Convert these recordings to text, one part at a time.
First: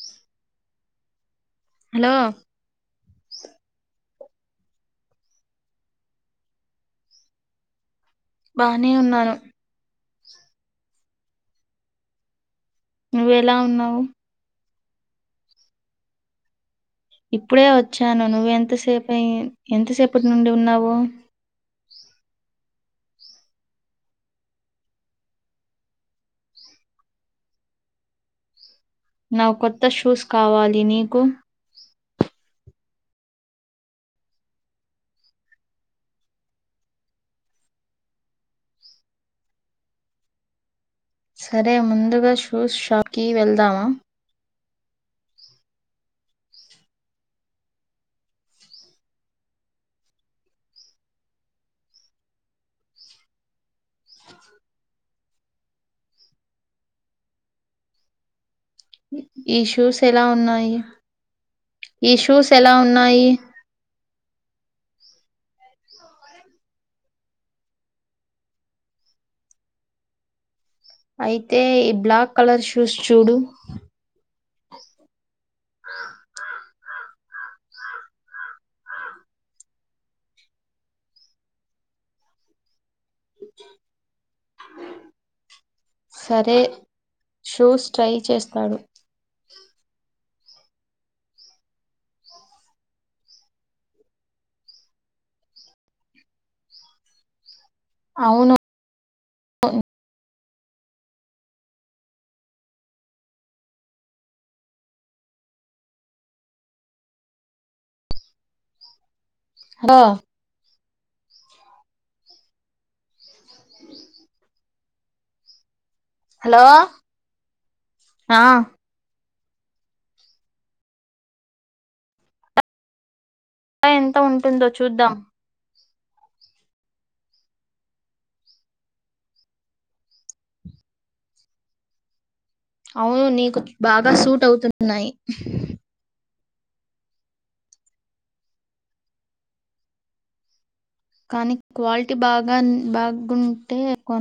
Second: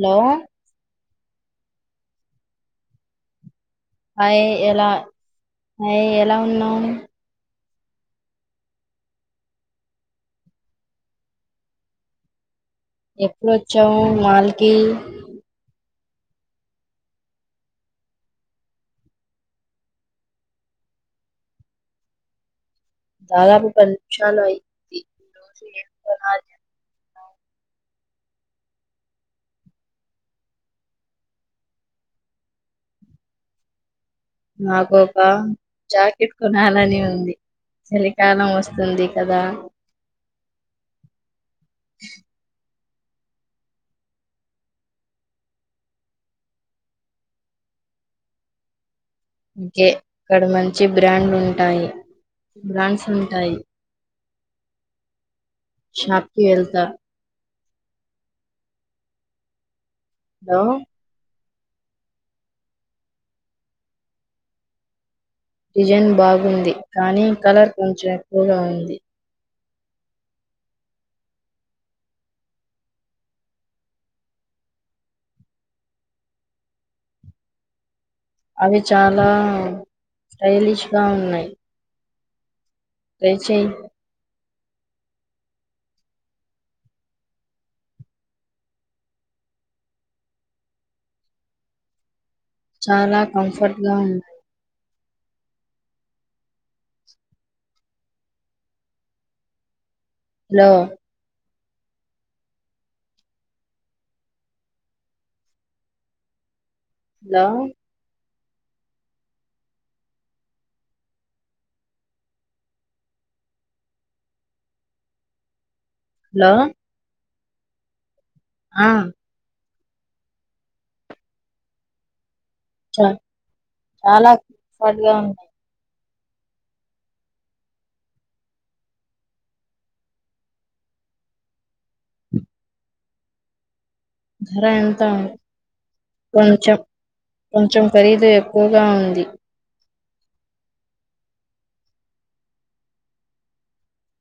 Hello hello అయ ఎలా అయ ఎలా ఉన్నావు బానే ఉన్నాను ఎప్పుడు నువ్వెలా వచ్చావు ఉన్నావు మాల కి ఇప్పుడే వచ్చాను నువ్వు ఎంతసేప ఎంతసేపటి నుండి ఉన్నావు దాదాపు పది నిముషాలు అయ్యింది రోజు ఎం నా కొత్త షూస్ కావాలి నీకు నాకొక జాకెట్ కొనాలని ఉంది చలికాలం వస్తుంది కదా సరే ముందుగా షూస్ షాప్ కి వెళ్దామా ఇంకే అక్కడ మంచి బ్రాండ్లు ఉంటాయి బ్రాండ్స్ ఉంటాయి షాప్కి వెళ్తా ఈషూస్ ఎలా లో ఉన్నాయి ఈ షూస్ ఎలా ఉన్నాయి డిజైన్ బాగుంది కానీ కలర్ కొంచెం ఎక్కువగా ఉంది అయితే ఈ బ్లాక్ కలర్ షూస్ చూడు అవి చాలా స్టైలిష్ గా ఉన్నాయి ట్రై చెయ్ సరే షూస్ ట్రై చేస్తాడు చాలా కంఫర్ట్గా ఉంది అవును హలో హలో హ హలో ఆ ఆ అ అలా ఎంత ఉంటుందో చూద్దాం అవును నీకు బాగా సూట్ అవుతున్నాయి కొెంచెం కొంచెం ఖరీదు ఎక్కువగా ఉంది కానీ క్వాలిటీ బాగా బాగుంటే కొ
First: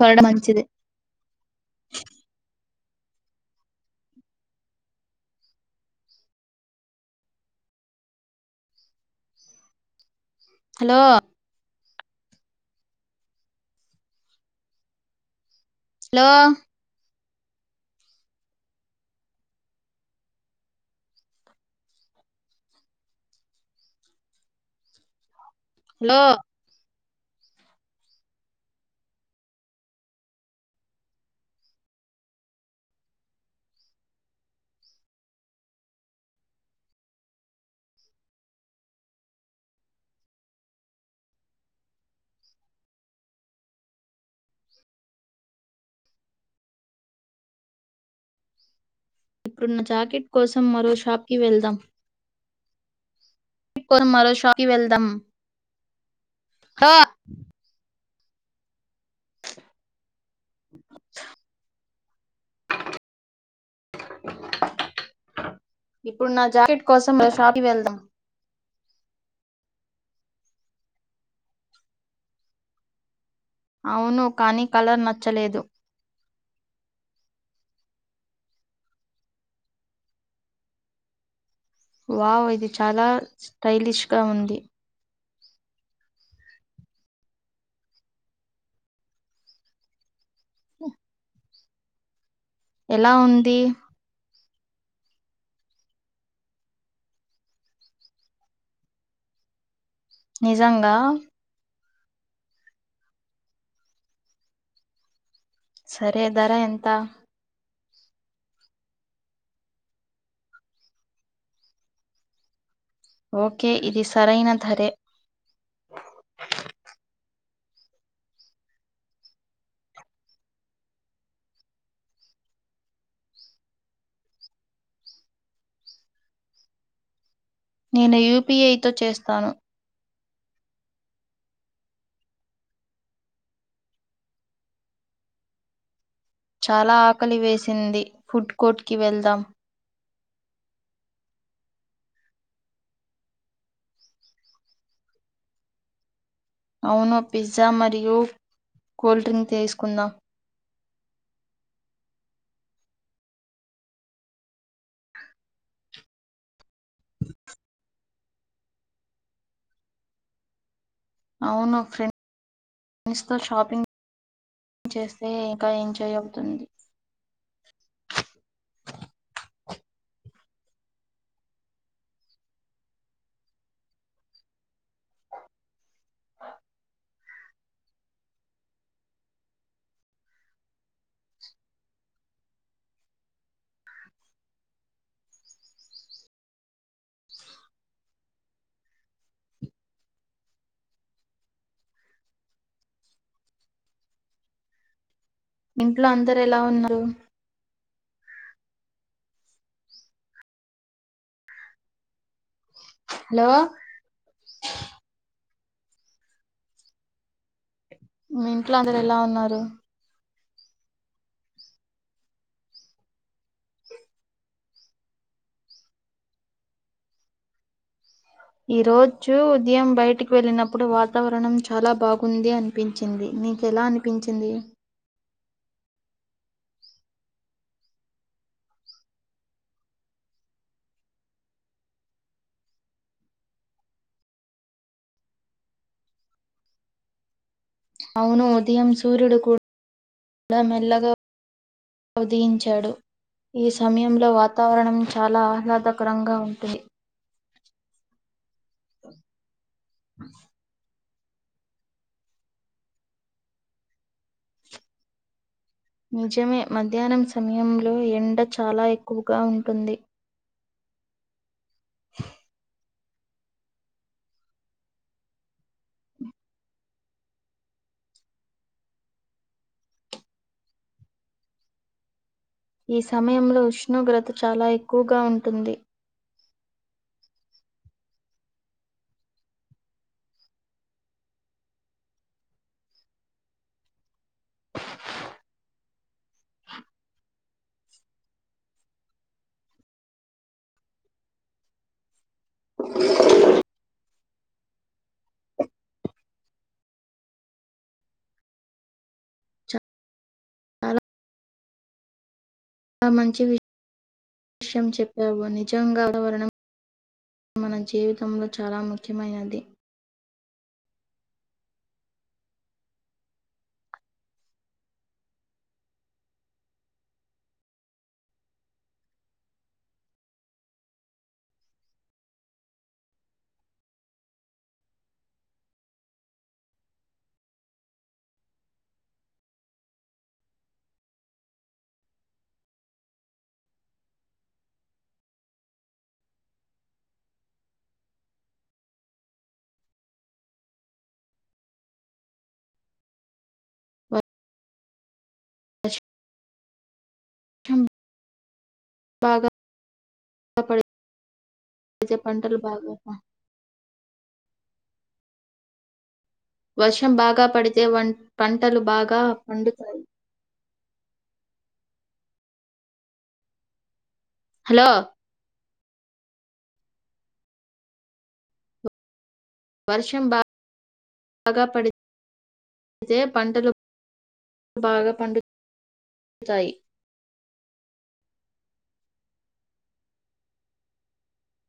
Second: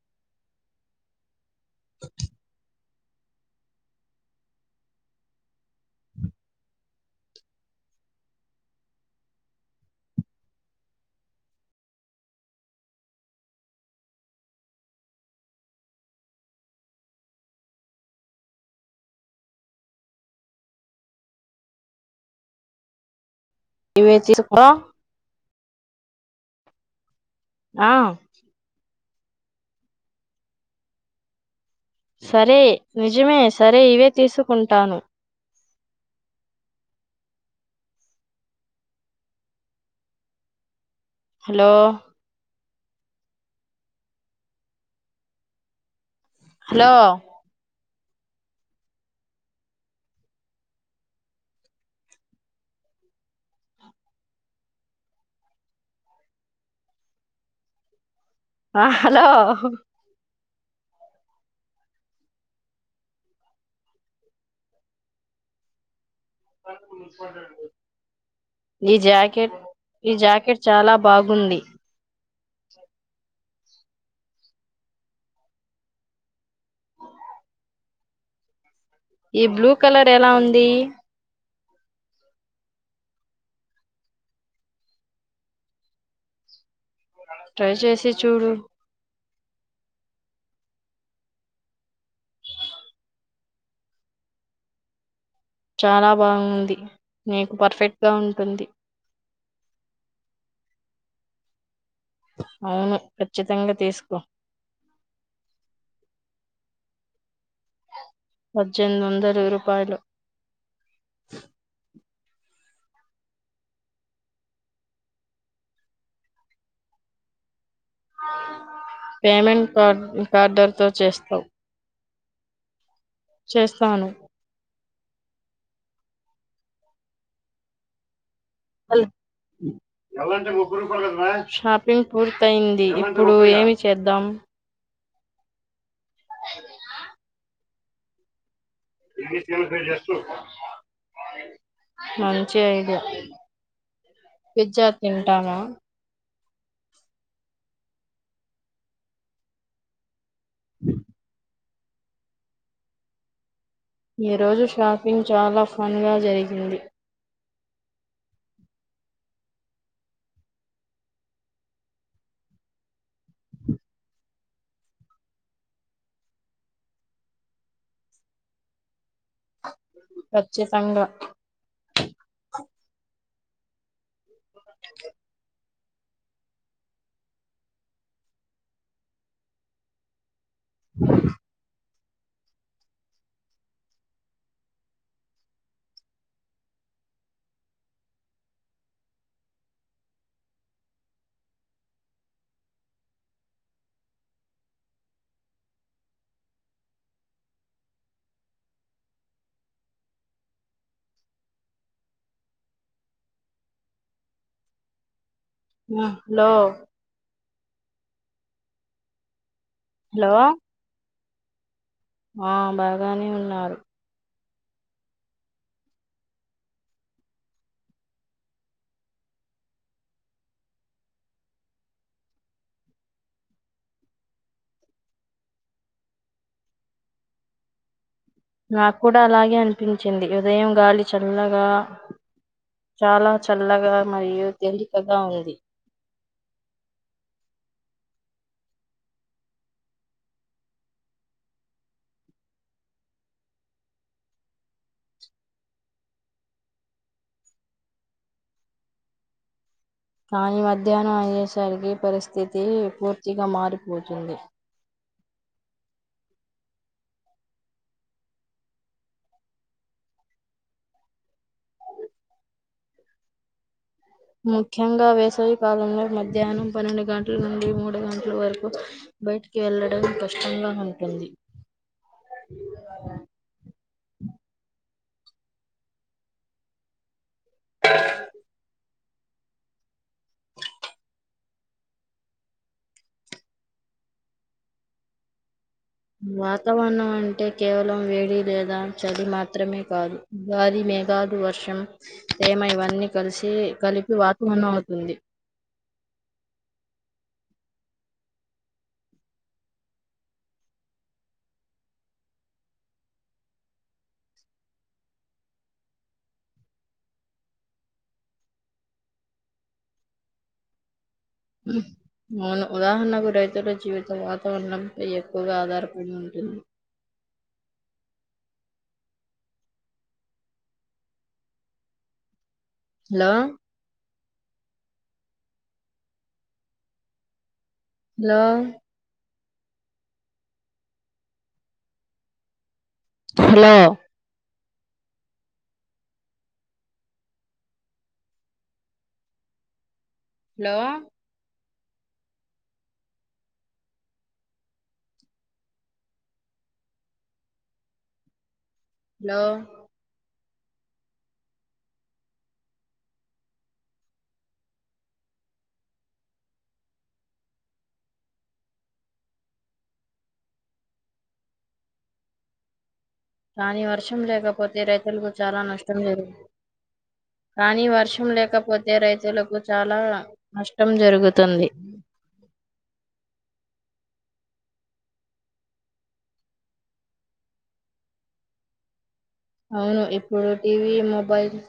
కొనడం మంచిది హలో హలో ఇవేచ్చిసుకో హలో ఆ సరే నిజమే సరే ఇవే తీసుకుంటాను హలో హలో ఇప్పుడున్న జాకెట్ కోసం మరో షాప్కి వెళ్దాం మరో షాప్కి వెళ్దాం ఆ హలో ఇప్పుడు నా జాకెట్ కోసం షాప్ కి వెళ్దాం ఈ జాకెట్ ఈ జాకెట్ చాలా బాగుంది అవును కానీ కలర్ నచ్చలేదు ఈ బ్లూ కలర్ ఎలా ఉంది వావ్ ఇది చాలా స్టైలిష్ గా ఉంది ట్రై చేసి చూడు స ఎలా ఉంది చాలా బాగుంది నీకు పర్ఫెక్ట్గా ఉంటుంది నిజంగా అవును ఖచ్చితంగా తీసుకో సరే ధర ఎంత పజ్జెంధ్వందల రూపాయలు ఓకే ఇది సరైన ధరే పేమెంట్ కార్డర్తో చేస్తావు చేస్తాను నేను యూ పి ఐ తో చేస్తాను షాపింగ్ పూర్తయింది. ఇప్పుడు ఏమి చేద్దాం చాలా ఆకలి వేసి సింది ఫుడ్ కోర్ట్కి వెళ్దాం మంచి ఐడియా పిజ్జా తింటావా అవును పిజ్జా మరియు కూల్ డ్రింక్ తీసుకుందా ఈ రోజు షాపింగ్ చాలా ఫన్ గా జరిగింది. అవును ఫ్రెండ్ ఫ్రెండ్స్తో షాపింగ్ చేస్తే ఇంకా ఎంజాయ్ అవుతుంది పచ్చి సంఘం ఇంట్లో అందరు ఎలా ఉన్నారు హలో హలో మీ ఇంట్లో అందరు ఎలా ఉన్నారు హలో ఆ బాగానే ఉన్నారు ఈ రోజు ఉదయం బయటికి వెళ్ళినప్పుడు వాతావరణం చాలా బాగుంది అనిపించింది నీకెలా అనిపించింది నాకు కూడా అలాగే అనిపించింది ఉదయం గాలి చల్లగా చాలా చల్లగా మరియు తేలికగా ఉంది అవును ఉదయం సూర్యుడు కూ డా మెల్లగా ఉదయించాడు, ఈ సమయంలో వాతావరణం చాలా ఆహ్లాదకరంగా ఉంటుంది. కానీ మధ్యా. నా అయ్యేసరికి పరిస్థితి పూర్తిగా మారిపోతుంది. నిజమే మధ్యాహ్నాం సమయంలో ఎండా చాలా ఎక్కువగా ఉంటుంది. ముఖ్యంగా వేసవి కాలంలో మధ్యాహ్నాం పన్నెండు గంటలు నుండి మూడు గంట్లు వరకు బయటికి వెళ్ళడం కష్టంగా ఉంటుంది. ఈ సమయంలో ఉష్ణోగ్రత చాలా ఎక్కుగా ఉంటుంది. వాతావణం అంటే కేవలం వేడి లేదా చలి మాత్రమే కాదు గాలి, మేఘాదు, వర్షం. ఏమా ఇవన్నీ కల్సీ. కలిపి వాతవణం అవుతుంది. చాలా మంచి వి షయం చెప్పావు నిజంగా [inaudible] మన జీవితంలో చాలా ముఖ్యమైనది. అవును ఉదాహణకు రైతుల జీవితం వాతావణంపై ఎక్కువగా ఆధారపడి ఉంటుంది. హాలో. లో. హాలో. లో. అ చెంబ్. లో. [inaudible] వర్షం బాగా పడితే వన్ పంటలు బాగా పండుతాయి. రాని వర్. ర్షం లేకపోతే హలో! రైతులకు చాలా నష్. కానీ వర్షం లేకపోతే రైతుల. [inaudible] చాలా వర్షం నష్టం బాగా జరుగుతుంది. పడితే పంటలు బాగా పండు తాయి. అవును ఇప్పుడు టీవీ, మొబైల్స్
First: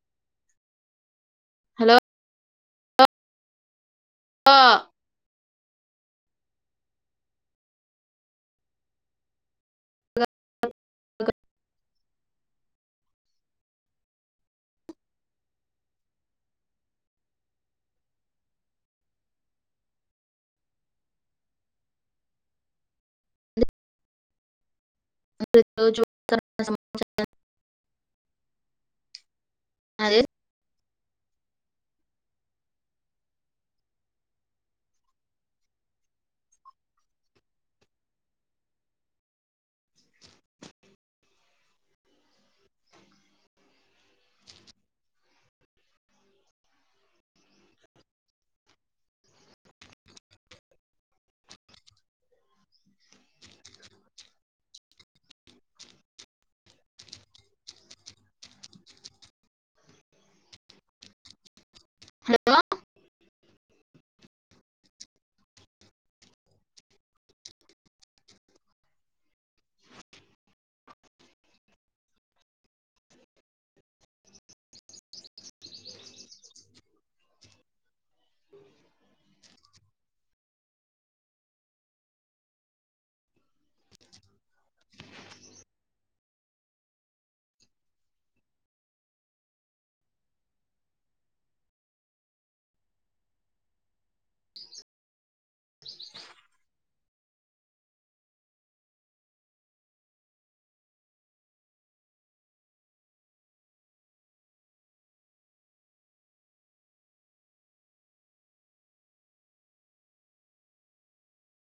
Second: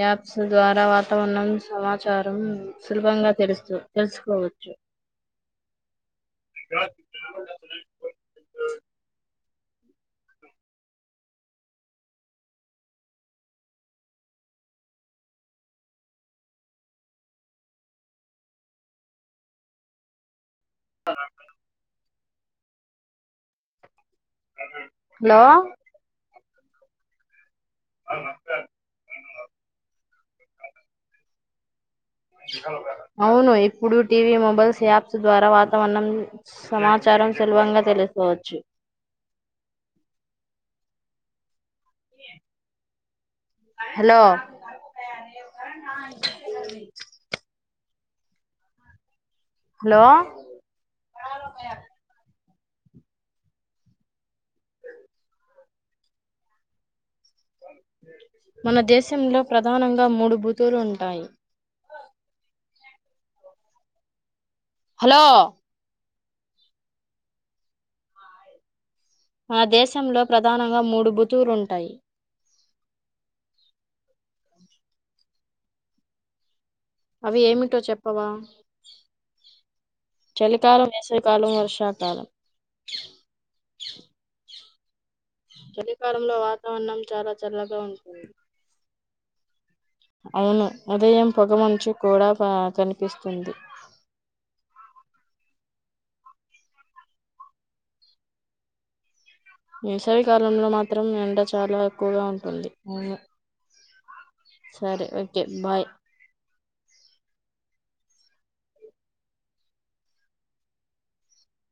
యాప్స్ ద్వారా వా.. తావనం హలో! సమాచారం. సులభంగా తెరుస్తూ. తెల్సుకోవచ్చు. అ అ [inaudible] [unintelligible] నక అదే. అవును ఇప్పుడు టీవీ, మొబైల్స్ యాప్స్ ద్వారా వాతావణం సమాచారం సుల్భంగా తెలుసుకోవచ్చు. హాలో. హాలో. మన దేశంలో ప్రధానంగా మూడు బూతులు ఉంటాయి హలో ఆ దేశంలో ప్రధానంగా మూడు బుతులుంటాయి అవి ఏమిటో చెప్పవా చలికాలం వేసవికాలం వర్షాకాలం చలికాలంలో వాతావరణం చాలా చల్లగా ఉంటుంది అవును ఉదయం పొగ మంచ కూడా కనిపిస్తుంది వేసవ కాలంలో మాత్రం ఎండ చాలా ఎక్కువగా ఉంటుంది సరే ఓకే బాయ్